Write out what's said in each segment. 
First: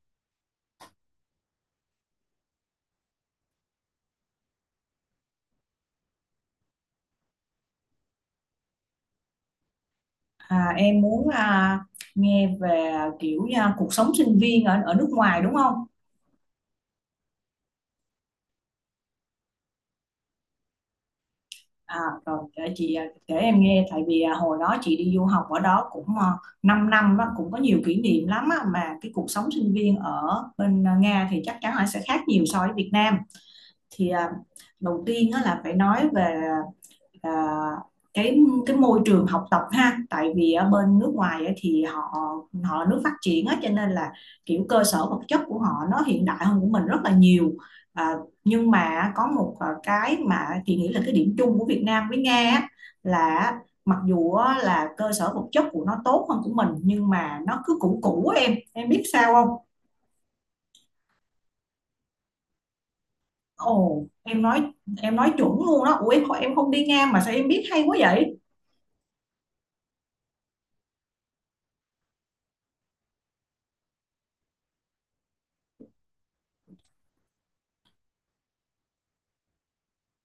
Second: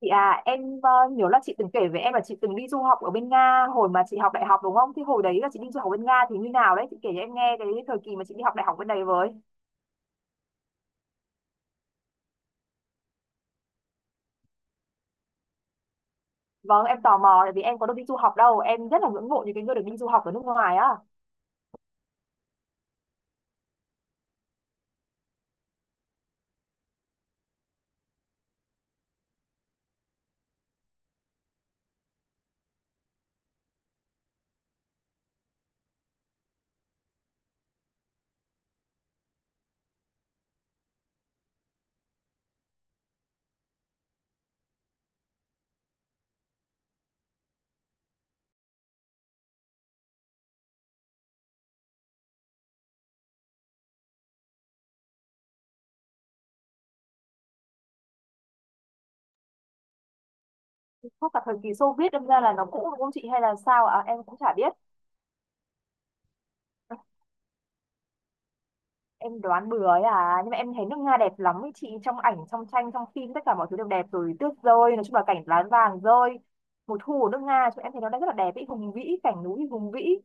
Chị à, em nhớ là chị từng kể với em là chị từng đi du học ở bên Nga hồi mà chị học đại học đúng không? Thì hồi đấy là chị đi du học bên Nga thì như nào đấy? Chị kể cho em nghe cái thời kỳ mà chị đi học đại học bên đấy với. Em muốn nghe về, kiểu, cuộc sống sinh viên ở ở nước ngoài đúng không? Vâng, em tò mò tại vì em có được đi du học đâu. Em rất là ngưỡng mộ những cái người được đi du học ở nước ngoài á. À, Rồi để chị, kể em nghe tại vì, hồi đó chị đi du học ở đó cũng 5 năm đó, cũng có nhiều kỷ niệm lắm á, mà cái cuộc sống sinh viên ở bên, Nga thì chắc chắn là sẽ khác nhiều so với Việt Nam. Thì, đầu tiên á là phải nói về, à, cái cái môi trường học tập ha, tại vì ở bên nước ngoài thì họ họ nước phát triển á cho nên là kiểu cơ sở vật chất của họ nó hiện đại hơn của mình rất là nhiều. à, nhưng mà có một, cái mà chị nghĩ là cái điểm chung của Việt Nam với Nga á, là mặc dù á, là cơ sở vật chất của nó tốt hơn của mình nhưng mà nó cứ cũ cũ á, em biết sao không? Chắc là thời kỳ Xô Viết đâm ra là nó cũ đúng không chị hay là sao Ồ, ạ? Em cũng em chả nói biết. em nói chuẩn luôn đó. Ủa em không đi Nga mà sao em biết hay quá vậy? Em đoán bừa ấy à. Nhưng mà em thấy nước Nga đẹp lắm ấy chị. Trong ảnh, trong tranh, trong phim tất cả mọi thứ đều đẹp rồi. Tuyết rơi, nói chung là cảnh lá vàng rơi. Mùa thu ở nước Nga, chúng em thấy nó đang rất là đẹp ý, hùng vĩ, cảnh núi hùng vĩ.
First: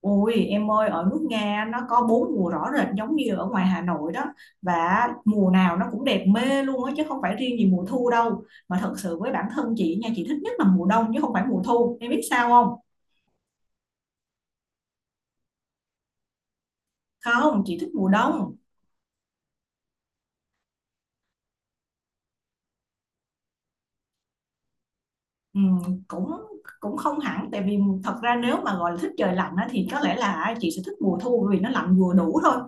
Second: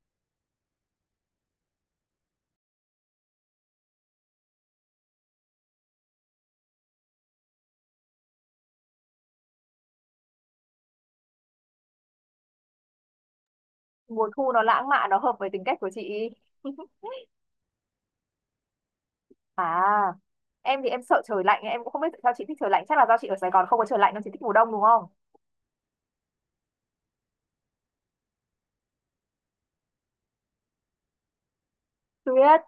Ôi em ơi, ở nước Nga nó có bốn mùa rõ rệt giống như ở ngoài Hà Nội đó, và mùa nào nó cũng đẹp mê luôn á, chứ không phải riêng gì mùa thu đâu. Mà thật sự với bản thân chị nha, chị thích nhất là mùa đông chứ không phải mùa thu, em biết sao không? Mùa thu nó lãng mạn, nó hợp với tính cách của chị. Không, chị thích mùa đông. À, em thì em sợ trời lạnh, em cũng không biết tại sao chị thích trời lạnh, chắc là do chị ở Sài Gòn không có trời lạnh nên chị thích mùa đông đúng không? Cũng cũng không hẳn, tại vì thật ra nếu mà gọi là thích trời lạnh á, thì có lẽ là chị sẽ thích mùa thu bởi vì nó lạnh vừa đủ thôi. Tuyết.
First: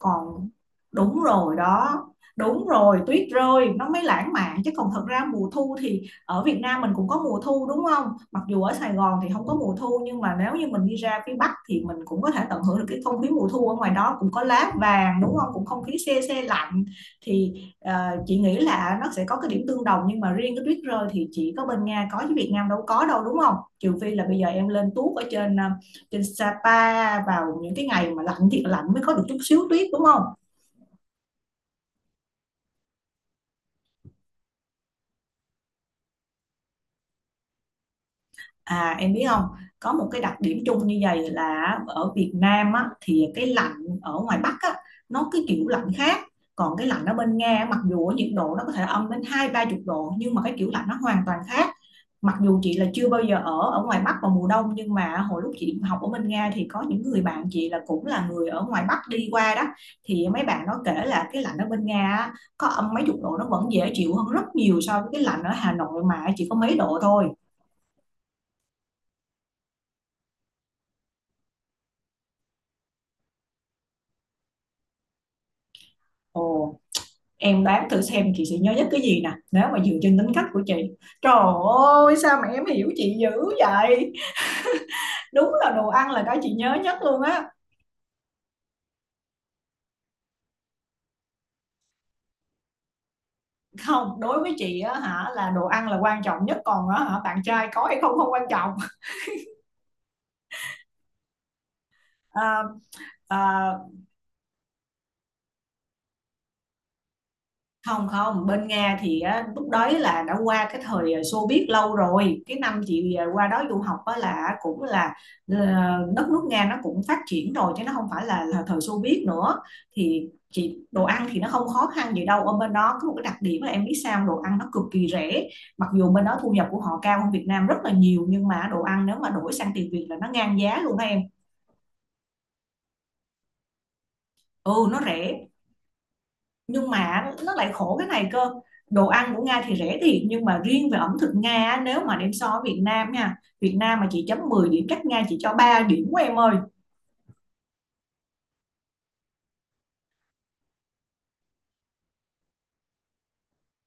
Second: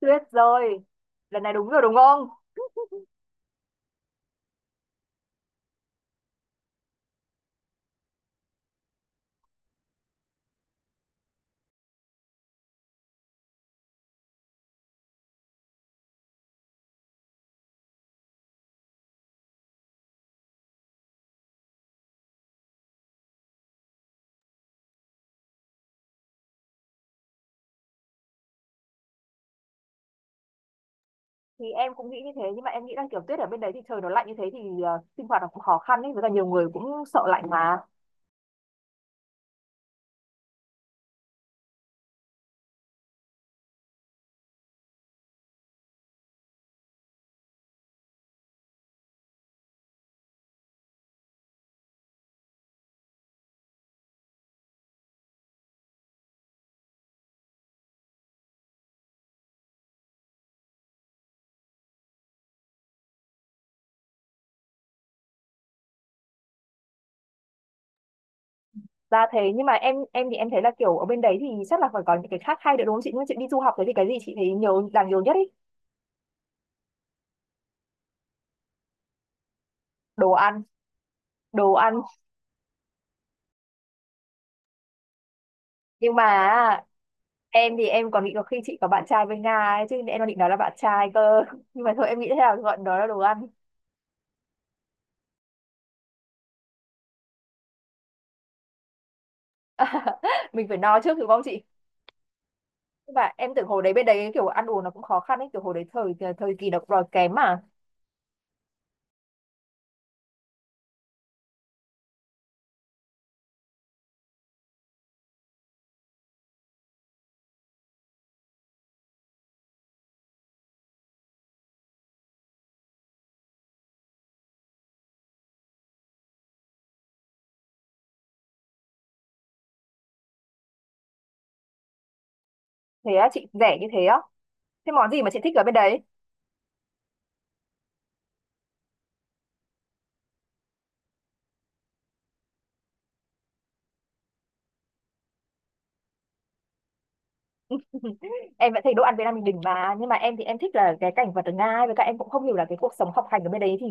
Tuyết rồi. đúng Lần này rồi đúng rồi đúng đó. không? Đúng rồi, tuyết rơi nó mới lãng mạn chứ, còn thật ra mùa thu thì ở Việt Nam mình cũng có mùa thu đúng không. Mặc dù ở Sài Gòn thì không có mùa thu nhưng mà nếu như mình đi ra phía Bắc thì mình cũng có thể tận hưởng được cái không khí mùa thu ở ngoài đó, cũng có lá vàng đúng không, cũng không khí se se lạnh. Thì ờ, chị nghĩ là nó sẽ có cái điểm tương đồng, nhưng mà riêng cái tuyết rơi thì chỉ có bên Nga có chứ Việt Nam đâu có đâu đúng không? Trừ phi là bây giờ em lên tuốt ở trên, trên Sapa vào những cái ngày mà lạnh thiệt lạnh mới có được chút xíu tuyết đúng không? Thì em cũng nghĩ như thế, nhưng mà em nghĩ là kiểu tuyết ở bên đấy thì trời nó lạnh như thế thì sinh hoạt nó cũng khó khăn ấy, với cả nhiều người cũng sợ lạnh mà. À em biết không, có một cái đặc điểm chung như vậy là ở Việt Nam á, thì cái lạnh ở ngoài Bắc á, nó cái kiểu lạnh khác. Còn cái lạnh ở bên Nga á, mặc dù ở nhiệt độ nó có thể âm đến hai ba chục độ nhưng mà cái kiểu lạnh nó hoàn toàn khác. Mặc dù chị là chưa bao giờ ở ở ngoài Bắc vào mùa đông nhưng mà hồi lúc chị học ở bên Nga thì có những người bạn chị là cũng là người ở ngoài Bắc đi qua đó, thì mấy bạn nó kể là cái lạnh ở bên Nga á, có âm mấy chục độ nó vẫn dễ chịu hơn rất nhiều so với cái lạnh ở Hà Nội mà chỉ có mấy độ thôi. Ra thế, nhưng mà em thì em thấy là kiểu ở bên đấy thì chắc là phải có những cái khác hay nữa đúng không chị? Nhưng mà chị đi du học thế thì cái gì chị thấy nhiều, đáng nhiều nhất ấy? Ồ. Em đoán thử xem chị sẽ nhớ nhất cái gì nè, nếu mà dựa trên Đồ tính cách của ăn. chị. Trời Đồ ăn. ơi, sao mà em hiểu chị dữ vậy! Đúng là đồ ăn Nhưng là cái mà chị nhớ nhất luôn á. em thì em còn nghĩ có khi chị có bạn trai bên Nga ấy, chứ em đang định nói là bạn trai cơ. Nhưng mà thôi, em nghĩ thế nào gọi đó là đồ ăn. Không, đối với chị á hả, là đồ ăn là quan trọng nhất. Còn á hả, bạn trai có hay không không quan trọng. Mình phải no trước đúng không chị? à, Và em tưởng hồi à, đấy bên đấy kiểu ăn uống nó cũng khó khăn ấy, kiểu hồi đấy thời thời kỳ nó cũng đói kém mà. Không không, bên Nga thì á, lúc đấy là đã qua cái thời Xô Viết lâu rồi, cái năm chị, qua đó du học á, là cũng là ờ, đất nước Nga nó cũng phát triển rồi chứ nó không phải là thời Xô Viết nữa. Thì chị đồ ăn thì nó không khó khăn gì đâu, ở bên đó có một cái đặc điểm là em biết sao không? Đồ ăn nó cực kỳ rẻ, mặc dù bên đó thu nhập của họ cao hơn Việt Nam rất là nhiều nhưng mà đồ ăn nếu mà đổi sang tiền Việt là nó ngang giá luôn đó em. Thế á chị, rẻ như thế á? Thế Ừ nó món gì mà chị rẻ. thích ở bên đấy? Nhưng mà nó lại khổ cái này cơ, đồ ăn của Nga thì rẻ thiệt nhưng mà riêng về ẩm thực Nga á, nếu mà đem so với Việt Nam nha, Việt Nam mà chị chấm 10 điểm cách Nga chỉ cho 3 điểm của em ơi. Em vẫn thấy đồ ăn Việt Nam mình đỉnh mà, nhưng mà em thì em thích là cái cảnh vật ở Nga ấy, với cả em cũng không hiểu là cái cuộc sống học hành ở bên đấy thì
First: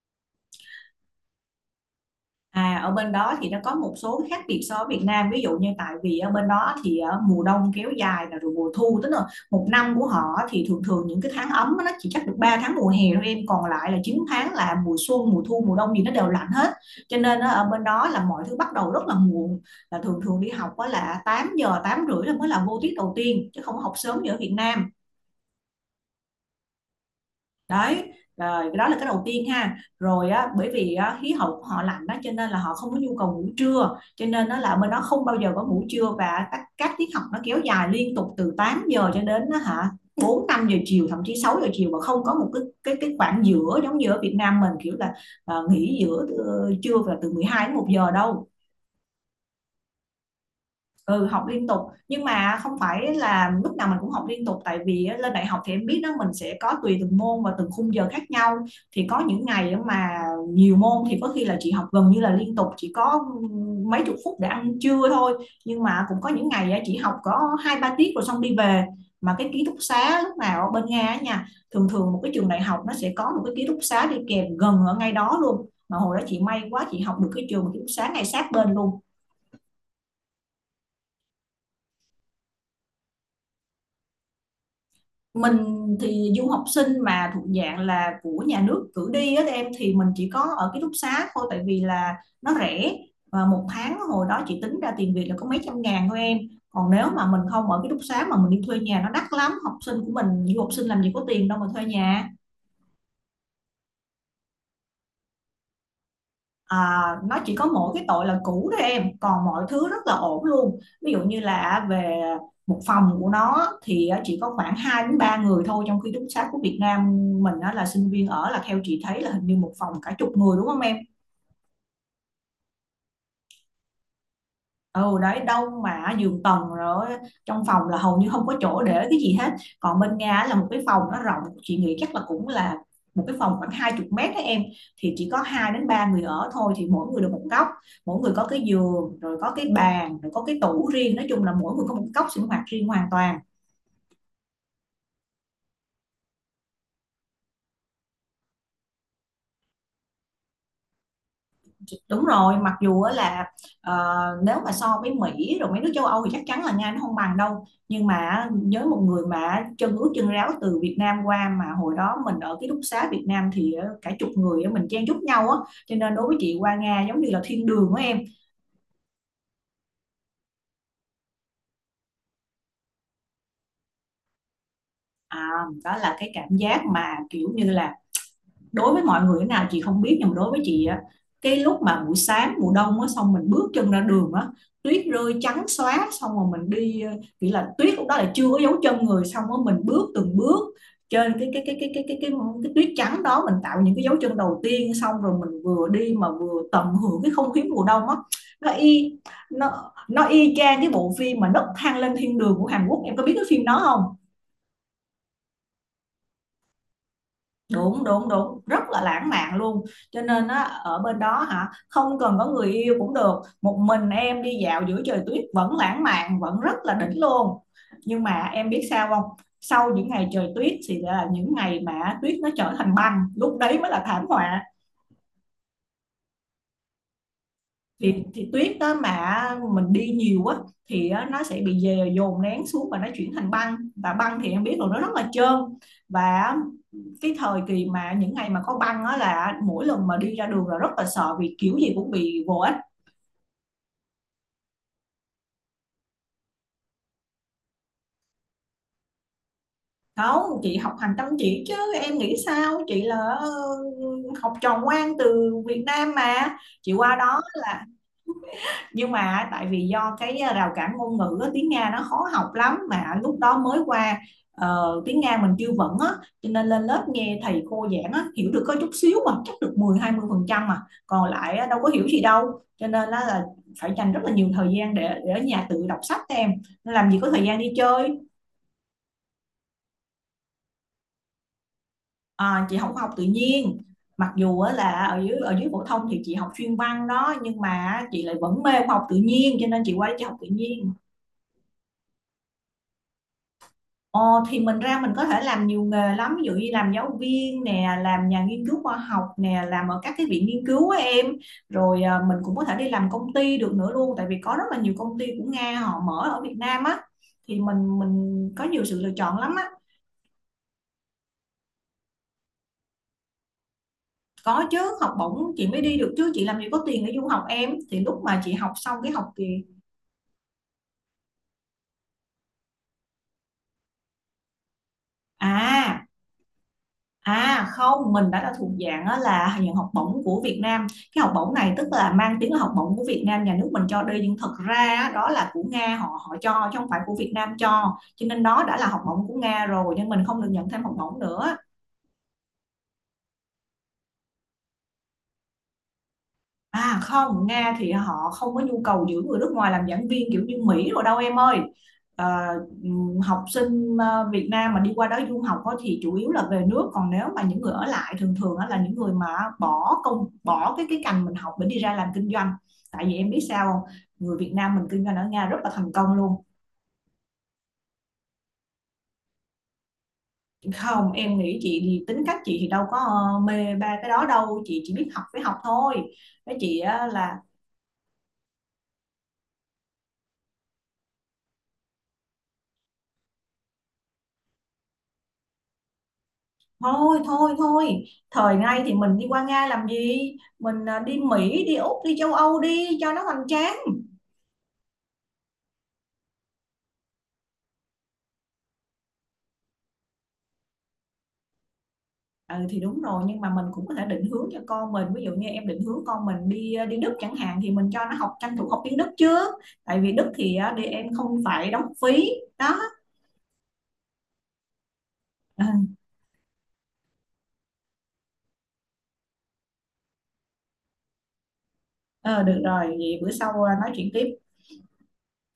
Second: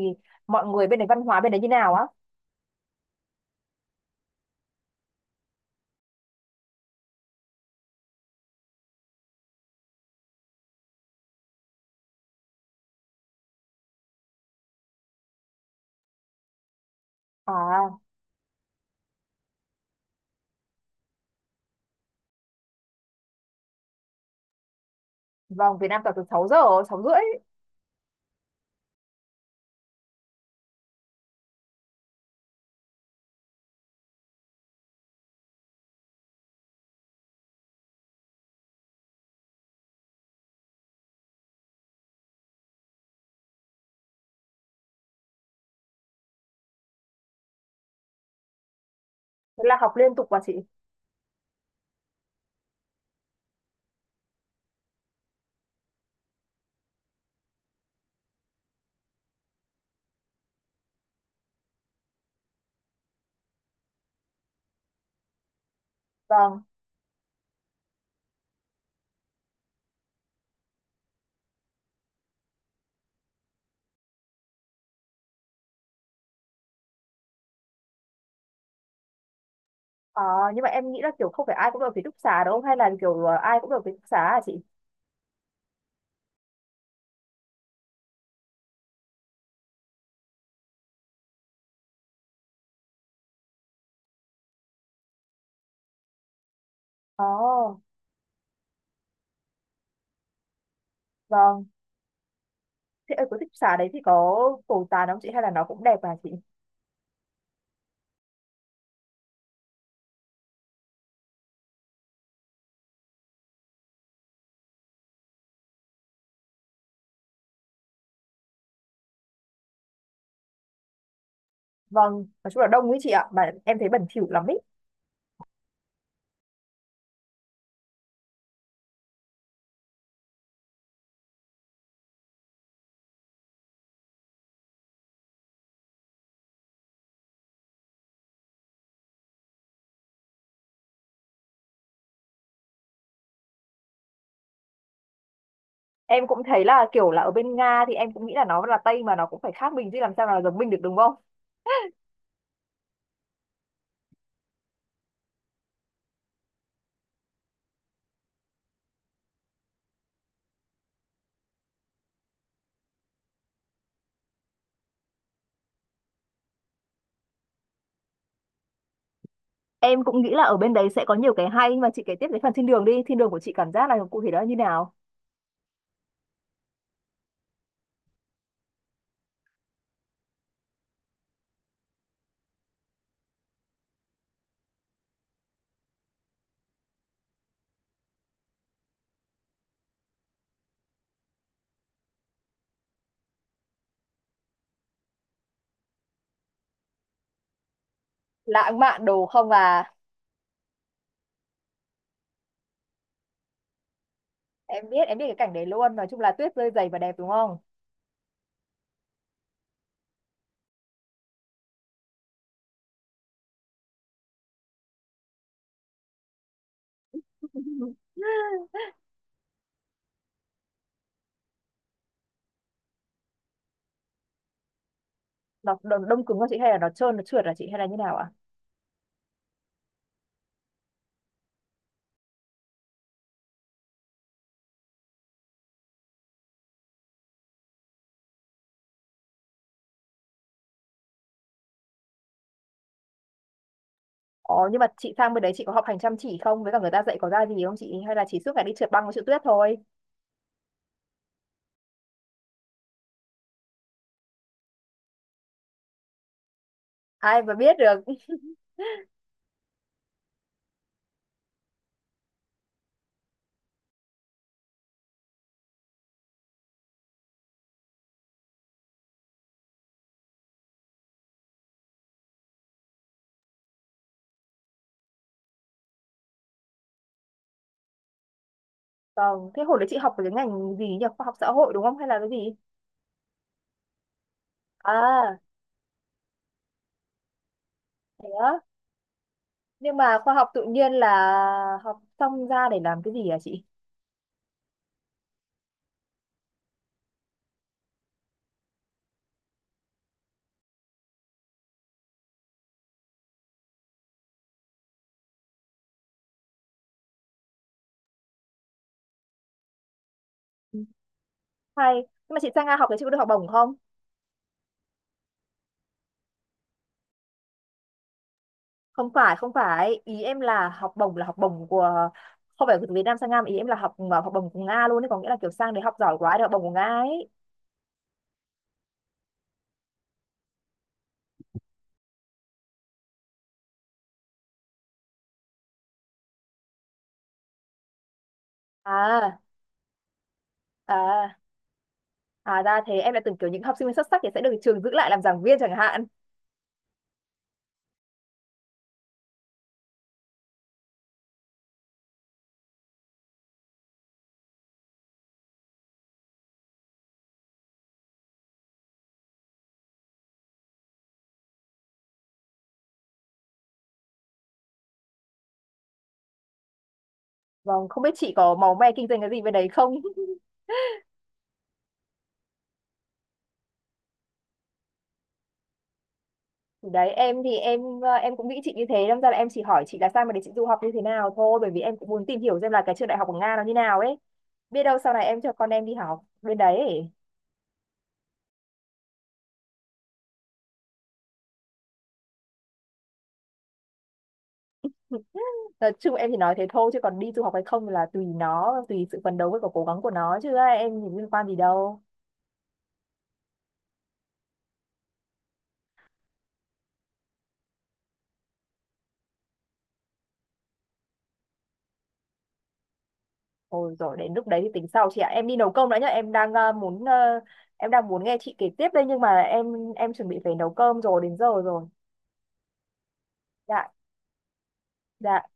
mọi người bên đấy, văn hóa bên đấy như nào á. À, ở bên đó thì nó có một số khác biệt so với Việt Nam, ví dụ như tại vì ở bên đó thì mùa đông kéo dài là rồi mùa thu tức là một năm của họ thì thường thường những cái tháng ấm á, nó chỉ chắc được 3 tháng mùa hè thôi em, còn lại là 9 tháng là mùa xuân mùa thu mùa đông gì nó đều lạnh hết. Cho nên á, ở bên À, đó là mọi thứ bắt đầu rất là muộn, là thường thường đi học á là 8 giờ 8 rưỡi là mới là vô tiết đầu tiên chứ không có học sớm như ở Việt Nam. vâng, Việt Nam toàn từ 6 giờ, 6 rưỡi. Đấy rồi, cái đó là cái đầu tiên ha. Rồi á, bởi vì á, khí hậu của họ lạnh đó cho nên là họ không có nhu cầu ngủ trưa, cho nên nó là bên đó không bao giờ có ngủ trưa, và các tiết học nó kéo dài liên tục từ 8 giờ cho đến á, hả, 4 5 giờ chiều thậm chí 6 giờ chiều, mà không có một cái cái khoảng giữa giống như ở Việt Nam mình kiểu là nghỉ giữa trưa và từ 12 đến một giờ đâu. Thế là học liên tục mà chị. Ừ học liên tục, nhưng mà không phải là lúc nào mình cũng học liên tục tại vì á, lên đại học thì em biết đó mình sẽ có tùy từng môn và từng khung giờ khác nhau. Thì có những ngày á mà nhiều môn thì có khi là chị học gần như là liên tục, chỉ có mấy chục phút để ăn trưa thôi, nhưng mà cũng có những Vâng. ngày á, chị học có hai ba tiết rồi xong đi về. Mà cái ký túc xá lúc nào ở bên Nga á nha, thường thường một cái trường đại học nó sẽ có một cái ký túc xá đi kèm gần ở ngay đó luôn, mà hồi đó chị may quá chị học được cái trường ký túc xá ngay sát bên luôn. Ờ, nhưng mà em nghĩ là kiểu không phải ai cũng được ký túc xá đúng không? Hay là kiểu ai cũng được ký túc xá hả chị? Mình thì du học sinh mà thuộc dạng là của nhà nước cử đi á em, thì mình chỉ có ở ký túc xá thôi tại vì là nó rẻ, và một tháng hồi đó chị tính ra tiền Việt là có mấy trăm ngàn thôi em. Còn nếu mà mình không Ồ, ở ký túc xá mà mình đi thuê nhà nó đắt lắm, học sinh của mình du học sinh làm gì có tiền đâu vâng. mà thuê nhà. Thế ở cái ký túc xá đấy thì có cầu tàn không chị? Hay là nó cũng đẹp hả chị? À, nó chỉ có mỗi cái tội là cũ thôi em, còn mọi thứ rất là ổn luôn. Ví dụ như là về một phòng của nó thì chỉ có khoảng 2 đến 3 người thôi, trong khi túc xá của Việt Nam mình á, là sinh viên ở là theo chị thấy là hình như một phòng cả chục người đúng không em. Vâng, nói chung là đông ấy chị ạ. Mà em thấy bẩn thỉu lắm ý. Ừ đấy, đông mà giường tầng rồi, trong phòng là hầu như không có chỗ để cái gì hết. Còn bên Nga là một cái phòng nó rộng, chị nghĩ chắc là cũng là một cái phòng khoảng 20 mét đấy em, thì chỉ có hai đến ba người ở thôi, thì mỗi người được một góc, mỗi người có cái giường rồi có cái bàn rồi có cái tủ riêng, nói chung là mỗi người có một góc sinh hoạt riêng hoàn toàn. Em cũng thấy là kiểu là ở bên Nga thì em cũng nghĩ là nó là Tây mà nó cũng phải khác mình chứ làm sao là giống mình được đúng không? Đúng rồi, mặc dù á là ờ, nếu mà so với Mỹ rồi mấy nước châu Âu thì chắc chắn là Nga nó không bằng đâu, nhưng mà với một người mà chân ướt chân ráo từ Việt Nam qua mà hồi đó mình ở ký túc xá Việt Nam thì cả chục người á, mình chen chúc nhau á, cho nên đối với chị qua Nga giống như là thiên đường của em. Em cũng nghĩ là ở bên đấy sẽ có nhiều cái hay, nhưng mà chị kể tiếp cái phần thiên đường đi. Thiên đường của chị cảm giác là cụ thể đó là như nào? à, Đó là cái cảm giác mà kiểu như là đối với mọi người thế nào chị không biết, nhưng mà đối với chị á, cái lúc mà buổi sáng mùa đông á xong mình bước chân ra đường á, tuyết rơi trắng xóa, xong rồi mình đi, nghĩa là tuyết lúc đó là chưa có dấu chân người, xong rồi mình bước từng bước trên cái tuyết trắng đó mình tạo những cái dấu chân đầu tiên xong rồi mình vừa đi mà vừa tận hưởng cái không khí mùa đông á. nó Lãng mạn y đồ không nó à? nó y chang cái bộ phim mà nấc thang lên thiên đường của Hàn Quốc, em có biết cái phim đó không? Em biết cái cảnh đấy luôn. Nói chung là tuyết rơi dày và đẹp đúng không? Đúng, đúng, đúng, rất là lãng mạn luôn. Cho nên á, ở bên đó hả, không cần có người yêu cũng được, một mình em đi dạo giữa trời tuyết vẫn lãng mạn, vẫn rất là đỉnh luôn. Nhưng mà em biết sao không? Sau những ngày trời tuyết thì là những ngày mà tuyết nó trở thành băng, lúc đấy mới là thảm họa. Nó đông cứng không chị hay là nó trơn nó trượt là chị hay là như nào thì, ạ? thì tuyết đó mà mình đi nhiều quá thì á, nó sẽ bị dồn nén xuống và nó chuyển thành băng, và băng thì em biết rồi, nó rất là trơn. Và cái thời kỳ mà những ngày mà có băng á là mỗi lần mà đi ra đường là rất là sợ, vì kiểu gì cũng bị vô ích. Ồ, nhưng mà chị sang bên đấy chị có học hành chăm chỉ không, với cả người ta dạy có ra gì không chị, hay là chỉ suốt ngày đi trượt băng với trượt tuyết thôi? Không, chị học hành chăm chỉ chứ. Em nghĩ sao, chị là học trò ngoan từ Việt Nam mà chị qua Ai đó mà biết là. được. Nhưng mà tại vì do cái rào cản ngôn ngữ, tiếng Nga nó khó học lắm, mà lúc đó mới qua, tiếng Nga mình chưa vững á, cho nên lên lớp nghe thầy cô giảng á hiểu được có chút xíu, mà chắc được 10-20%, mà còn lại đâu có hiểu gì đâu, cho nên á là phải dành rất là nhiều thời gian để ở nhà tự đọc sách em, làm gì có thời gian đi chơi. Vâng, thế hồi đấy chị học về cái ngành gì nhỉ, khoa học xã hội đúng không hay là cái gì? À, chị không học tự nhiên, mặc dù là ở dưới À, ở dưới phổ thông thì chị học chuyên văn đó, nhưng mà chị thế lại á? vẫn mê học tự nhiên cho nên chị Nhưng qua đây mà chị khoa học tự học tự nhiên nhiên. là học xong ra để làm cái gì à chị? Ờ, thì mình ra mình có thể làm nhiều nghề lắm, ví dụ như làm giáo viên nè, làm nhà nghiên cứu khoa học nè, làm ở các cái viện nghiên cứu á em. Rồi à, mình cũng có thể đi làm công ty được nữa luôn, tại vì có rất là nhiều công ty của Nga họ mở ở Việt Nam á, thì mình có nhiều sự lựa chọn lắm á. Ừ, hay. Nhưng mà chị sang Nga học thì chị có được học bổng không? Có chứ, học bổng chị mới đi được chứ, chị làm gì có tiền để du học em, thì lúc mà chị học xong Không cái học phải, kỳ không phải, ý em là học bổng của, không phải từ Việt Nam sang Nga, mà ý em là học học bổng của Nga luôn đấy, có nghĩa là kiểu sang để học à. giỏi quá để học bổng của Nga ấy. À không, mình đã là thuộc dạng á, là nhận học bổng của Việt Nam. Cái học bổng này tức là mang tiếng là học bổng của Việt Nam, nhà nước mình cho đi, nhưng thật ra á, đó là của Nga, họ họ cho chứ không phải của Việt Nam cho. Cho nên đó đã là học bổng của À, Nga rồi, nhưng mình không được nhận thêm học bổng à, nữa. à ra thế, em đã tưởng kiểu những học sinh xuất sắc thì sẽ được trường giữ lại làm giảng viên chẳng hạn. À không, Nga thì họ không có nhu cầu giữ người nước ngoài làm giảng viên kiểu như Mỹ rồi đâu em ơi. Ờ, học sinh Việt Nam mà đi qua đó du học á thì chủ yếu là về nước, còn nếu mà những người ở lại thường thường á là những người mà bỏ công bỏ cái ngành mình học để đi ra làm kinh doanh, tại vì em biết sao không? Người Việt Nam mình kinh doanh ở Nga rất là thành công luôn. Vâng, không biết chị có máu me kinh doanh cái gì bên đấy không? Không, em nghĩ chị thì tính cách chị thì đâu có mê ba cái đó đâu, chị chỉ biết học với học thôi. Với chị Thì á đấy, em là thì em ờ, em cũng nghĩ chị như thế, đâm ra là em chỉ hỏi chị là sao mà để chị du học như thế nào thôi, bởi vì em cũng muốn tìm hiểu xem là cái trường đại học của Nga nó như nào ấy. Biết đâu sau này em cho con em đi học bên đấy ấy. thôi thôi thôi, thời nay thì mình đi qua Nga làm gì, mình à, đi Mỹ, đi Úc, đi châu Âu đi cho nó hoành tráng. Nói chung em chỉ nói thế thôi, chứ còn đi du học hay không là tùy nó, tùy sự phấn đấu với cả cố gắng của nó, chứ ai, em thì liên quan gì đâu. Ừ thì đúng rồi, nhưng mà mình cũng có thể định hướng cho con mình, ví dụ như em định hướng con mình đi à, đi Đức chẳng hạn thì mình cho nó học, tranh thủ học tiếng Đức trước, tại vì Đức thì à, đi em không phải đóng phí. Đó. Ôi rồi đến lúc đấy thì tính sau chị ạ. Em đi nấu cơm Ừ, đã nhá. Em đang ờ, muốn ờ, em đang muốn nghe chị kể tiếp đây, nhưng mà em chuẩn bị phải nấu cơm rồi, đến giờ rồi. ờ, được rồi, vậy bữa sau à, Dạ. nói chuyện tiếp. Dạ.